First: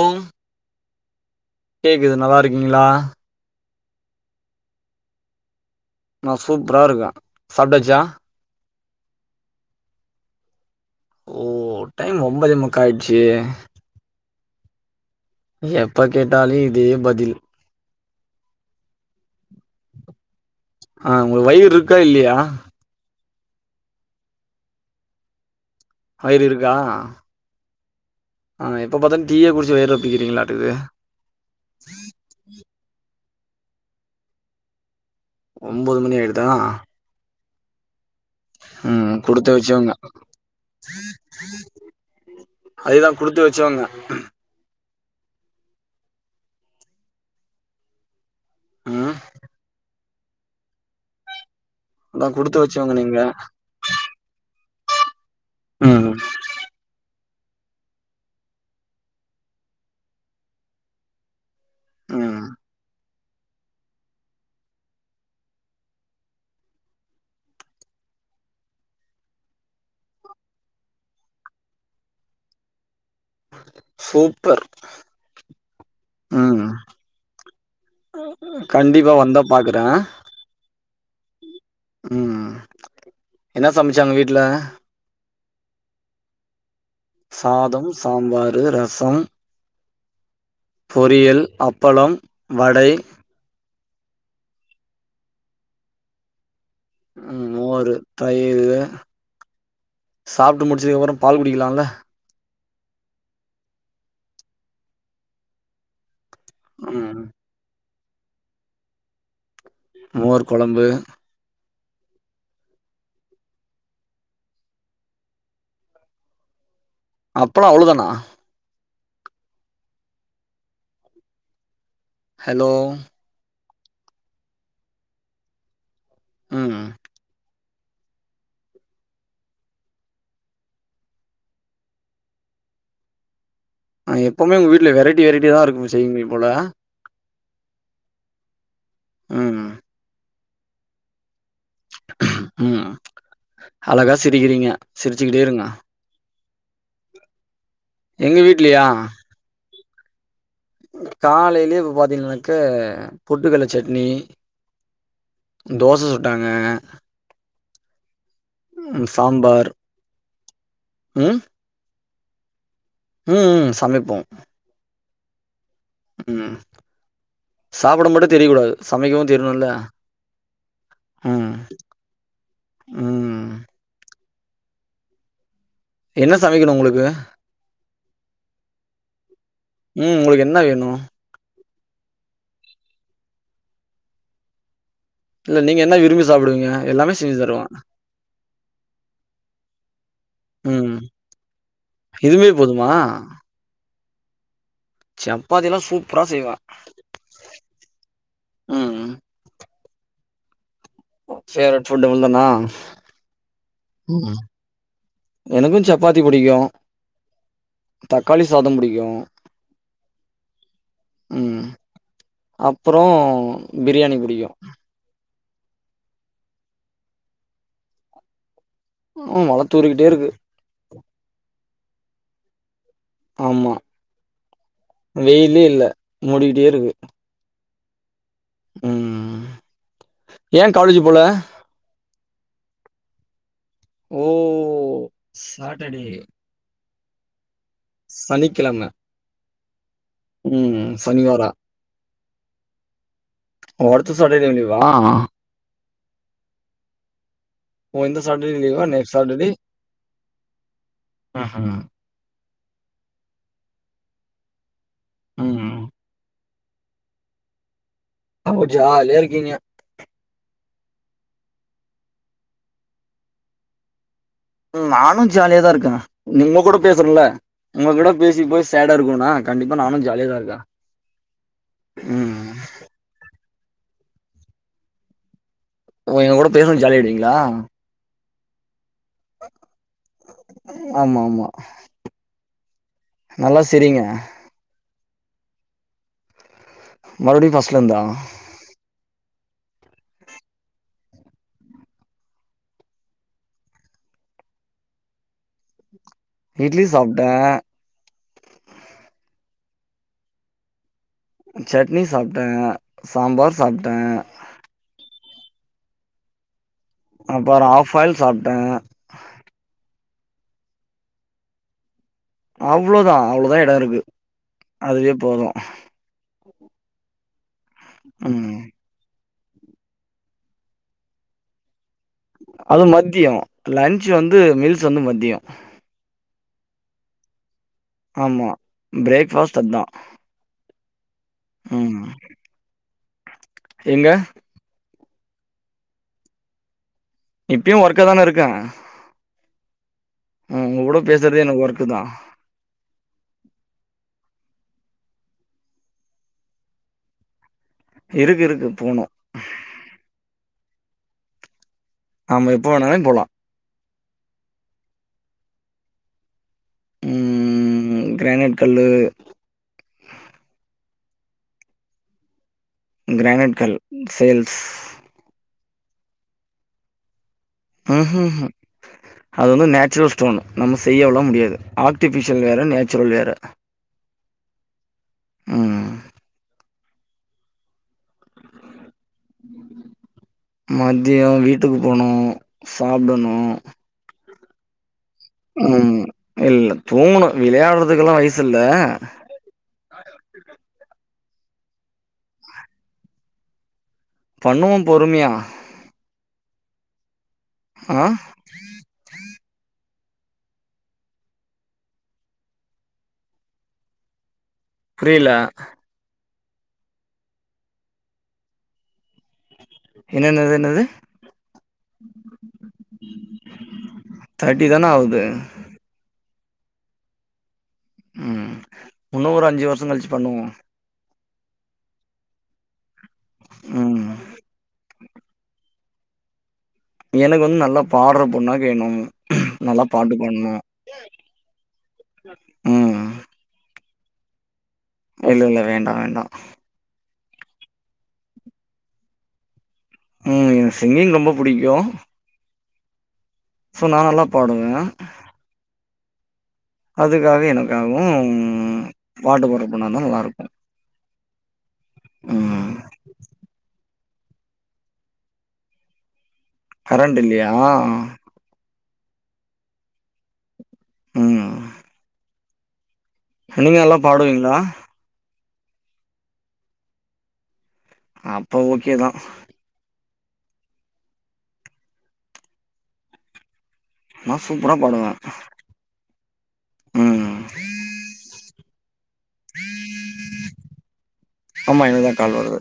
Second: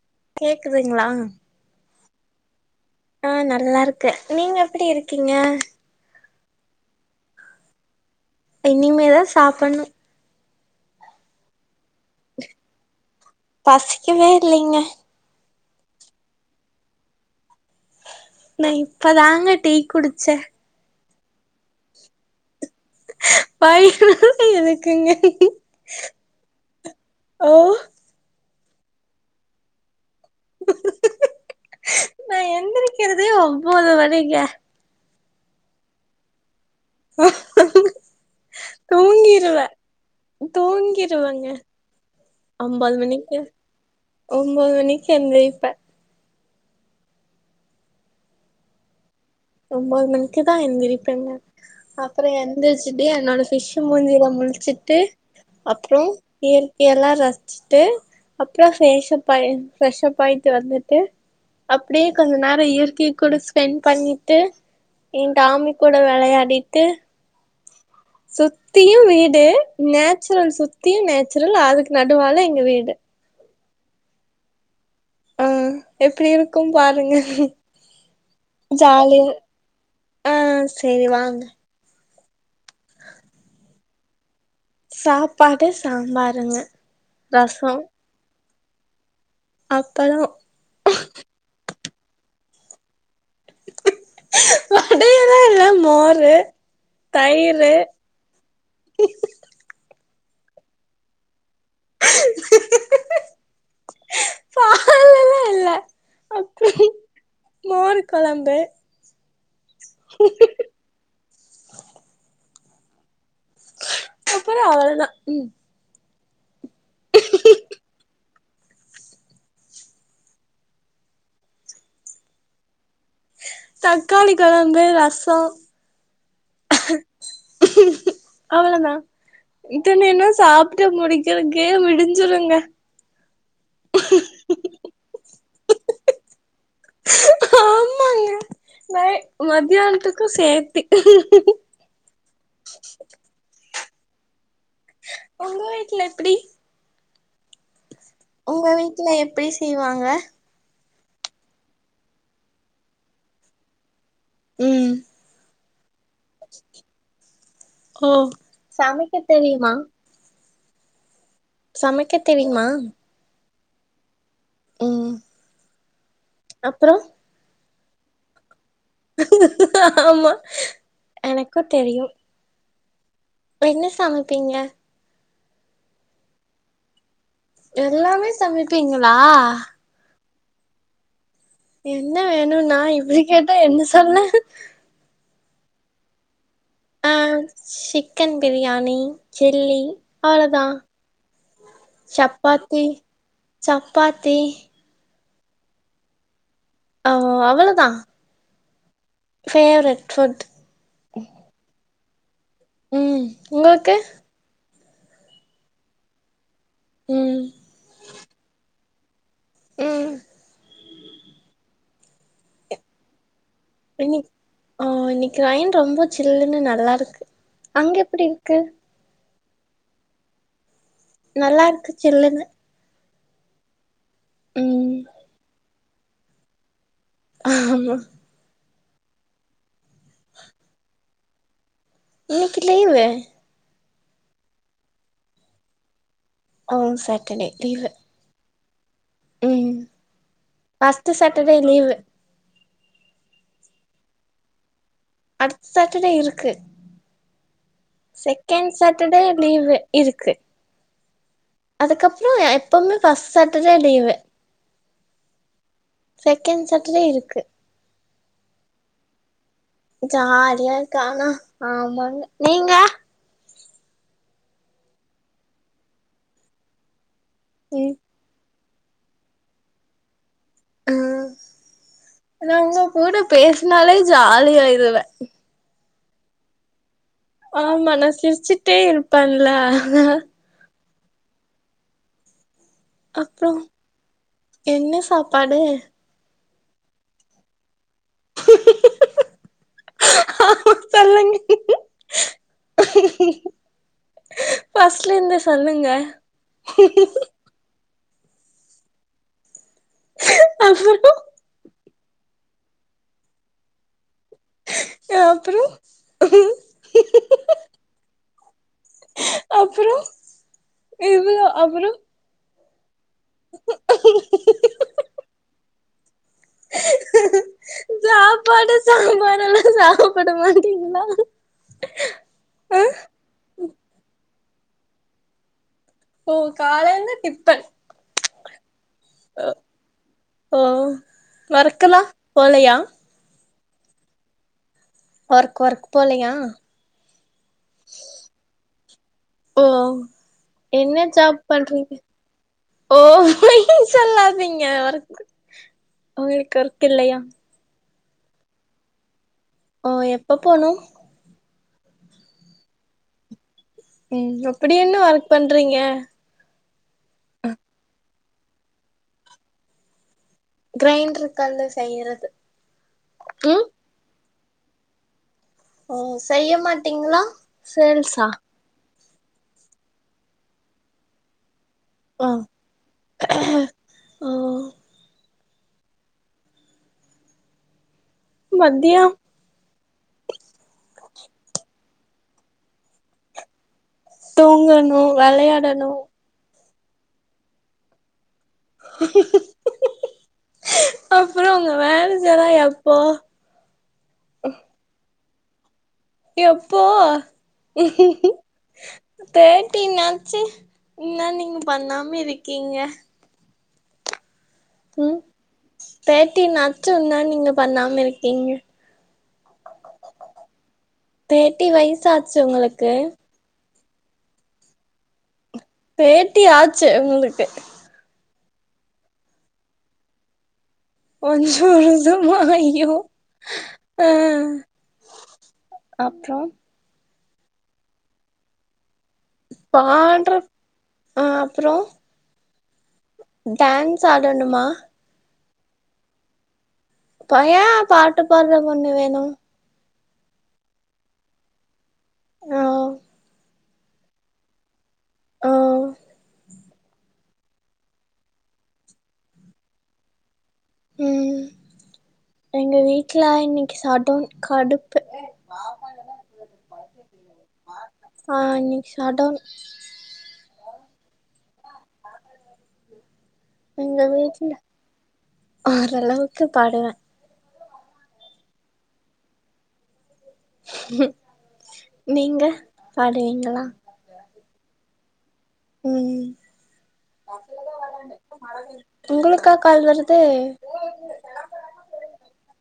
ஓ ம் கேக்குதுங்ளா கேக்குது நல்லா இருக்கீங்களா ஆ நல்லா இருக்கே நீங்க எப்டி இருக்கீங்க நா சூப்ரா இருக்கே சாப்டாச்சா இனிமே தா சாப்பனு ஓ டைம் ஒம்பதே முக்கா ஆயிட்ச்சு இக்கவே இல்லைங்க எப்ப கேட்டாலு இதே பதில் நா இப்ப தாங்க டீ குடிச்சே ஆ உங்களுக்கு வயிர்ருக்கா இல்லையா வயிறு இருக்குங்க வயிரு இருக்கா ஓ ஆ எப்ப பாத்தாலு டீ யே குடிச்சு வயிறு ரொப்பிக்கிறீங்களாட்டுக்குது நா எந்திரிக்கிறதே ஒம்போது மணிங்க ஒம்போது மணி ஆயிடுதா ம் குடுத்து தூங்கிருவே வச்சவங்க தூங்கிருவங்க ஒம்போது அதேதா மணிக்கு குடுத்து வச்சவங்க ஒம்போது மணிக்கு எந்திருப்பே ஆ ஒம்போது மணிக்கு தா எந்திரிப்பேங்க அதா அப்பறொ குடுத்து வச்சவங்க எந்திரிச்சுட்டு நீங்க என்னோட ஃபிஸ் மூன்ஞில முளிச்சுட்டு அப்றோ ம் இயற்கைய எல்லா ரஸ்ச்சுட்டு அப்றோ ஃப்ரேஷ்ப் ஆயி ப்ரெஷ் அப் ஆயிட்டு வந்துட்டு அப்டியே கொஞ்ச ம் நேரொ இயற்கை கூட ஸ்பெண்ட் பண்ணி ட்டு ஏ டாமி கூட வெளையாடிட்டு சுத்தியு வீடு நேச்சுரல் சுத்தியு நேச்சுரல் அதுக்கு நடுவால எங்க வீடு சூப்பர் ஆ எப்டி ம் இருக்கும் பாருங்க கண்டிப்பா ஜாலி வந்தா பாக்குறே ஆ சேரி வாங்க ம் என்ன சமைச்சாங்க வீட்டுல சாப்பாடு சாம்பாருங்க ரசோ சாதம் சாம்பாரு ரசம் அப்பளொ பொறியல் அப்பளம் வடை வடையல்லா இல்ல மோரு ம் தயிரு மோரு தயிறு சாப்ட்டு முடிச்சதுக்கு அப்பறம் பால் குடிக்கிலால பாலெல்லா இல்ல அப்றம் ம் மோறு கொழம்பு மோர் கொழம்பு அப்பறொ அவள தா ம் அப்பளொ அவ்ளோ தானா ஹலோ தக்காளி கொழம்பு ரசோ ம் அவ்ள தா இத்தனேனா சாப்ட்டு முடிக்கிறதுக்கே விடிஞ்சிருங்க ஆ எப்போமே உ ங்க வீட்ல வெரைட்டி வெரைட்டி தா இருக் செய்வீங்க போல ஆமாங்க நை ம் மத்தியானத்துக்கு சேத்து ம் அழகா சிரிக்கிறீங்க சிரிச்சுக்கிட்டே உங்க இருங்க வீட்ல எப்டி எங்க உங்க வீட்லயா வீட்ல எப்டி செய்வாங்க காலையிலேயே இப்ப பாத்தீங்கனாக்க பொட்டுக்கட்ல சட்னி ம் தோச சுட்டாங்க ஒ ம் சாம்பார் ம் சமைக்க தெரியிமா ம் ம் சமைப்போ ம் ம் அப்புறோ சாப்ட மட்டு தெரியக் கூடாது சமைக்கவு தெரியணுல்ல ஆமா ம் எனக்கு தெரியு ம் என்ன சமைப்பீங்க என்ன சமைக்கணு உங்களுக்கு எல்லாமே சமைப்பீங்ளா ம் உங்களுக்கு என்ன வேணு என்ன வேணுனா இப்டி கேட்டா என்ன சொல்ல இல்ல நீங்க என்ன விரும்பி சாப்டுவீங்க ஆ சிக்கன் பிரியாணி சில்லி அவ்ளதா இதுமே போதுமா சப்பாத்தி சப்பாத்தில்லா சூப்ரா செய்வே ஆ அவ்ளதா ம். ஃபேவரெட் ஃபுட் ஃபேவரெட் ஃபுட் இவ்ளதானா ம் உங்களுக்கு ம் எனக்கு சப்பாத்தி புடிக்கு ம் தக்காளி சாதம் புடிக்கு ம் ம் அப்றோ பிரியாணி இன்னிக் புடிக்கு ஆ இன்னைக்கி ரைன் ரொம்ப சில்லுன்னு நல்லா இருக்கு அங்க எப்டி இருக்கு ம் மழத்தூருக்கிட்டே இருக்கு நல்லா இருக்கு சில்லுன்னு ஆமா ம் வெயிலே இல்ல மூடிக்கிட்டே இருக்கு ஆமா ம் ஏ காலேஜு போல இன்னைக்கி லீவு ஓ சாட்டடே ஓ சாட்டர்டே லீவு சனிக்கெழம ம் ம் ஃபஸ்ட் சனிவோரா சாட்டர்டே லீவு ஒர்த்து சொல்லிட்டு நீ வேனா [unintelligible] அடுத்த சாட்டர்டே இருக்கு ஓ இந்த சாட்டர்டே செகண்ட் லீவா நெக்ஸ்ட் சாட்டர்டே லீவு இருக்கு ம் ம் அதுக்கப்பறோ எப்பவுமே ஃபர்ஸ்ட் சாட்டர்டே லீவு ம் செகண்ட் சாட்டர்டே இருக்கு அப்ப ஜாலியா இருக்கீங்க ஜாலியா இருக்க ஆனா ஆமாங்க நீங்க ம் நானு ஜாலியா தா இருக்கே உங்க கூட பேசுறேன்ல ம் உங்ககூட பேசி பேசி சேடா இருப்பேனா கண்டிப்பா நானு ஜாலியாதா இருக்கே ம் நா உங்க கூட பேசினாலே ஜாலியாயிருவே உங்க கூட பேசணு ஜாலி ஆயிடுருவீங்க ஆமா நா சிரிச்சுட்டே இருப்பேன்ல ஆமா ஆமா அப்றோ நல்லா சிரிங்க. என்ன சாப்பாடு மறுபடியு ஃபஸ்ட்ல இருந்தா [inaudible] பஸ்ட்ல இருந்து சொல்லுங்க இட்லி சாப்ட்டே [inaudible] சட்னி சாப்ட்டே சாம்பார் சாப்ட்டே ஆ அப்றோ அப்றோ ஆஃப் ஆயல் சாப்ட்டே அப்றோ இவ்ளோ அப்றோ அவ்ளோதா அவ்ளோதா எடோ இருக்கு அதுவே போது சாப்பாடு சாம்பார் எல்லா சாப்பட மாட்டீங்களா ஆ அது மத்தியோ லன்ச் வந்து மீல்ஸ் வந்து மத்தியோ ஓ காலைல டிப்பன் ஆமா ஓ பிரேக்ஃபாஸ்ட் அதா ஓ ஒர்க்கலா போலயா எங்க ஒர்க் ஒர்க் போலயா இப்பயு ஒர்க்கா தான இருக்கே ஓ ம் உங்க கூட என்ன ஜாப் பேசுறதே எனக்கு ஒர்க்கு பன்றீங்க தா ஓ பொய் சொல்லாதீங்க ஒர்க் அவங்களுக்கு ஒர்க் இல்லையா இருக்கு இருக்கு போணு ஓ எப்ப போணு நாம எப்ப வேணாலு போலா ம் அப்டி என்ன ஒர்க் பண்றீங்க ம் கிரேனைட் கல்லு கிரைண்டரு கல்லு செய்யறது கிரானைட் ம் கல் சேல்ஸ் ஓ செய்ய மாட்டீங்ளா ம் ம் ம் அது வந்து நேச்சுரல் ஸ்டோனு நம்ம செய்யவலாம் முடியாது ஆக்டிஃபிஷியல் வேற நேச்சுரல் வேற ஓ ம் மத்தியம் மத்தியோ வீட்டுக்கு போனு சாப்டணு தூங்கணு வெளையாடனு இல்லத் தூங்குணு விளையாட்றதுகுலா வயிச் அப்றோ உங்க மேரேஜெலா எப்போ பண்ணுவும் பொறுமியா எப்போ ஆ தேர்டின் ஆச்சு இன்ன நீங்க பண்ணாம இருக்கீங்க புரில தேர்டின் ஆச்சு இன்னு நீங்க பண்ணாம இருக்கீங்க என்னன்னது என்னது தேர்ட்டி வயசாச்சு உங்களுக்கு தேர்ட்டி தானே ஆவுது பேட்டி ஆச்சு உங்களுக்கு ம் வுன்னு ஒரு அஞ்சு வருஷோ கழ்ச்சு பண்ணுவோ அஞ்சு வருசமா ஐயோ ம் ஆ அப்றோ எனகு வந்து நல்லாப் பாட்றப் பொண்ணா கேணும் நல்லாப் பாட்டு பாட்ற பாட்னும் ஆ அப்றோ ம் டான்ஸ் ஆடணுமா இல்ல இல்ல வேண்டா வேண்டா பையா பாட்டு பார்ற பொண்ணு வேணு ம் எனகு சிங்கிங் ரொம்ப புடிக்கு ஆ சோ நா நல்லாப் பாடுவே ஓ அதுக்காக எனக்காகவும் பாட்டு பார்ற பொண்ணாந்தா நல்லாருக்கு ம் ம் எங்க வீட்ல இன்னைக்கு சடோன் கடுப்பு கரண்ட் இல்லியா ஆ இன்னிக் சடோன் ம் நீங்க நல்லா எங்க வீட்டுல பாடுவீங்களா ஓரளவுக்கு பாடுவே அப்ப ஓகேதா நீங்க பாடுவீங்கிளா நா சூப்பரா பாடுவே ம் உங்குளுக்கா கால் வருது ஆமா எனகுதா கால் வருது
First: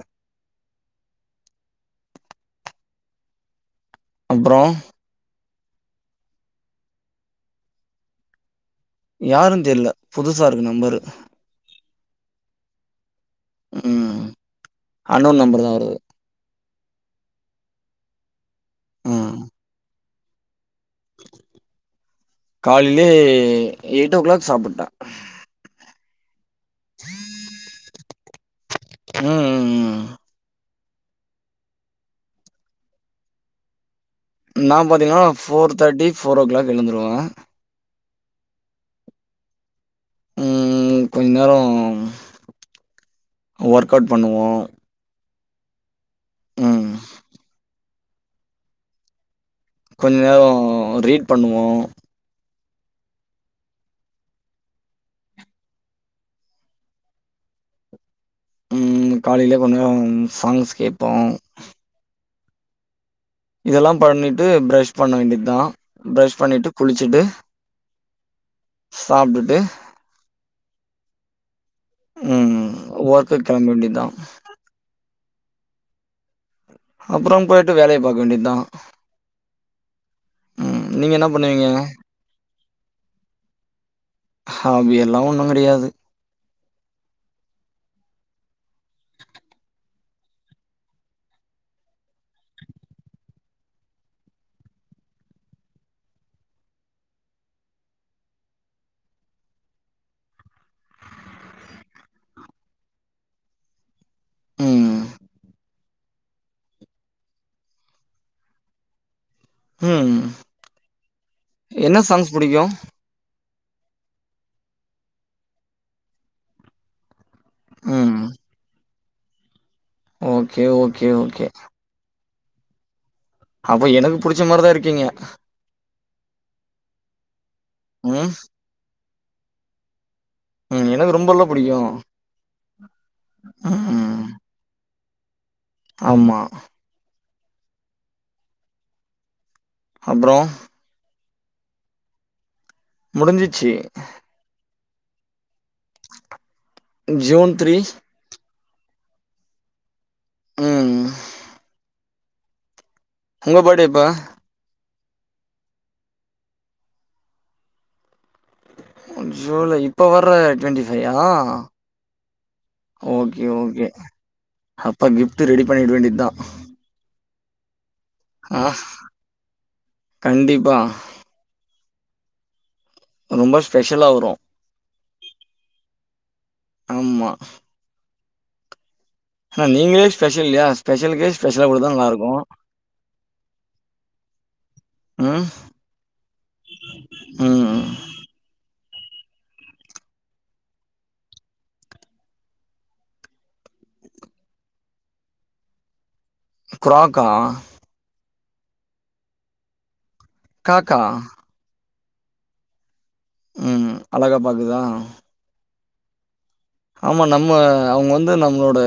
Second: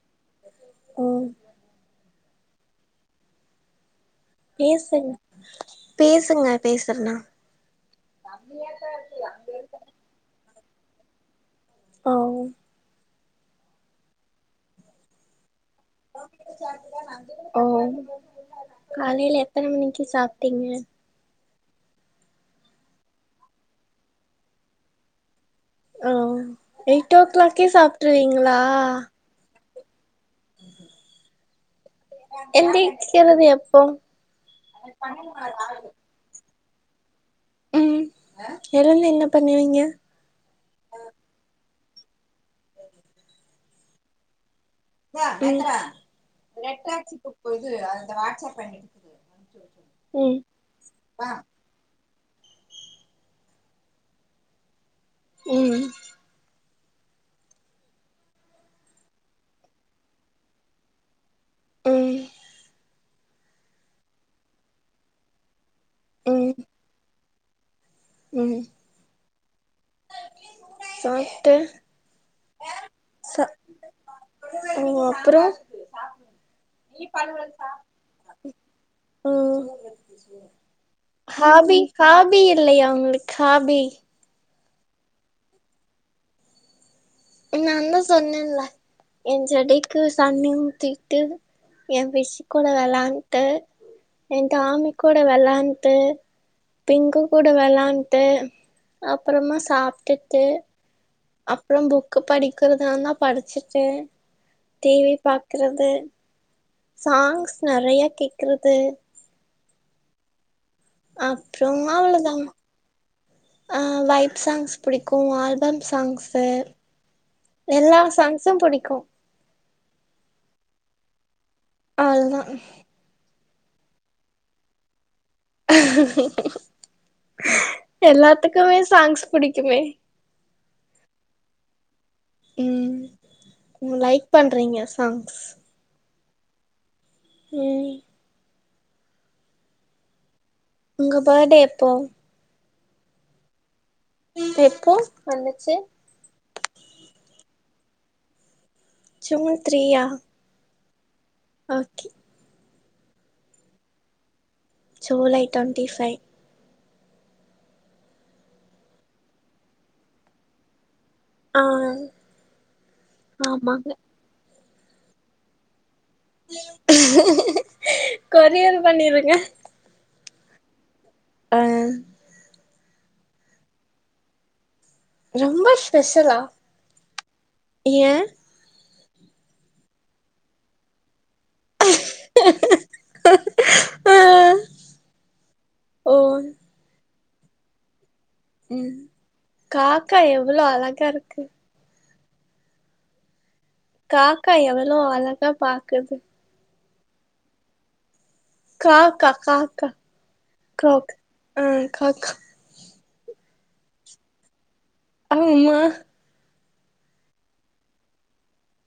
ஓ அப்றோ பேசுங்க பேசுங்க பேசறனா ஃபிரீயாதாருக் யாருன் தெர்ல புதுசா இருகு நம்பரு ஓ ம் அன்னோன் நம்பருதா வருது ஓ ம் காலையில எத்தன மணிக்கு சாப்ட்டீங்க காலையிலயே எயிட் ஓ கிளாக் சாப்புட்ட ஆ எயிட் ஓ கிளாக்கே சாப்ட்ருவீங்களா ம் ம் ம் எந்திக்கிறது எப்போ நா பாத்திங்கனா ஃபோர் தேட்டி ஃபோர் ஓ கிளாக் எழுந்துடுவ ம் எழுந்து என்ன பண்ணுவீங்க ம் கொஞ்ச நேரோ [unintelligible] ஒர்க் அவுட் பண்ணுவோ ம் ம் கொஞ்ச நேரோ ரீட் பண்ணுவோ ம் ம் காலையில் கொஞ்ச சாங்ஸ் கேப்போ ம் இதெல்லா பண்ணிட்டு ப்ரஷ் பண்ண வேண்டிதா பிரஷ் ம் பண்ணிட்டு குளிச்சுட்டு ம் சாப்ட்டுட்டு சாப்ட்டு ம் ச ஒர்க்குக் கெளம்ப வேண்டிதா ம் அப்றோ அப்புறோ போயிட்டு வேலைய பாக்க வேண்டியதுதா ம் ம் நீங்க என்ன பண்ணுவீங்க பி இல்லையா உங்களுக்கு ஹாஃபி ஹாஃபி எல்லா ஒன்னு கெடையாது நாந்தா சொன்னேன்ல எ செடிக்கு தண்ணி ஊத்திட்டு எ ஃபிஸ் கூட வெளாண்ட்டு எ டாமி கூட வெளாண்டு பிங்கு கூட வெளான்ட்டு அப்றமா சாப்ட்டுட்டு அப்புற புக்கு படிக்கிறதா தா படிச்சுட்டு ம் டிவி பாக்குறது சாங்ஸ் நெறய கேக்குறது ம் அப்புறம் என்ன சாங்ஸ் புடிக்கு அ வைப் சாங்ஸ் புடிக்கு ஆல்பம் சாங்ஸு எல்லா ம். சாங்ஸு புடிக்கு ஓகே ஓகே ஓகே அவ்ள தா அப்ப எனக்கு புடிச்ச மாரிதா இருக்கீங்க ம், எல்லாத்துக்குமே சாங்ஸ் புடிக்குமே ம் எனக்கு ரொம்பல்ல புடிக்கும் ம் டிரிங்கர்ஸ் சாங்ஸ் ஆமா ம் அப்றோ உங்க பர்டே எப்போ முடிஞ்சிச்சு எப்போஸ் வந்துச்சு ஜூன் த்ரீ ஜூன் த்ரியா ம் ம் ஓகே உங்க பேர்டே எப்ப ஜூலை ட்வெண்டி ஃபை ஜூலை இப்போ வர்ற ட்வெண்ட்டி ஃபையா ஆ ஓகே ஓகே ஆமாங்க அப்ப கிப்ட் ரெடி பண்ணிட வேண்டி தா கொரியர் ஆஹ் பண்ணிருங்க கண்டிப்பா ஆ ரொம்ப ஸ்பெஷலா வரு ரொம்ப ஸ்பெஷலா ஆமா ஏ ஆனா நீங்களே ஸ்பெஷல் இல்லியா ஸ்பெஷலுக்கே ஸ்பெஷலா குடுதா நல்லா இருக்கு ஆ ம் ஓ ம் ம் ம் காக்கா எவ்வளோ அழகா இருக்கு காக்கா எவ்வளோ அழகா பாக்குது குராக்கா காக்கா காக்கா காக்கா? க்ரோக் ஆ காக்கா ம் ம் அழக பாக்குதா அன்நியுஆ ஆமா நம்ம அவ்ங்க வந்து நம்மளோட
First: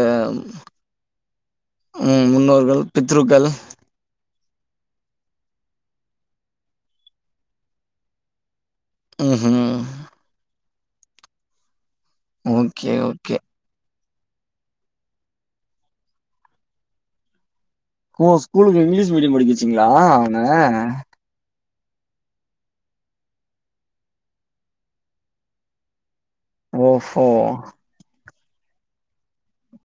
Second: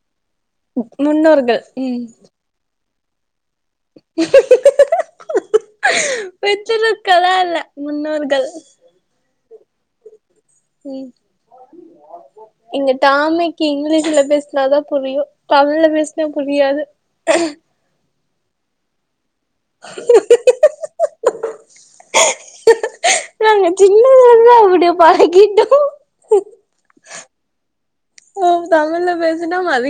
ம் முன்னோர்கள் பித்ருக்கல் பித்துருக்கலா இல்ல முன்னோர்கள் ம் ம் இங்க ஓகே, ஓகே. டாமிக் க்கி இங்கிலீஷ்ல பேசினாதா புரியு தமிழ்ல பேசுனா புரியாது ஓ ஸ்கூலுக்கு இங்கிலீஷ் மீடியம் படிச்சுசுங்ளா ஆன நாங்க சின்னதுல இருந்து அப்டிய பலக்கிட்டோ ஓ ஃபோ தமிழ்ல பேசுனா மதி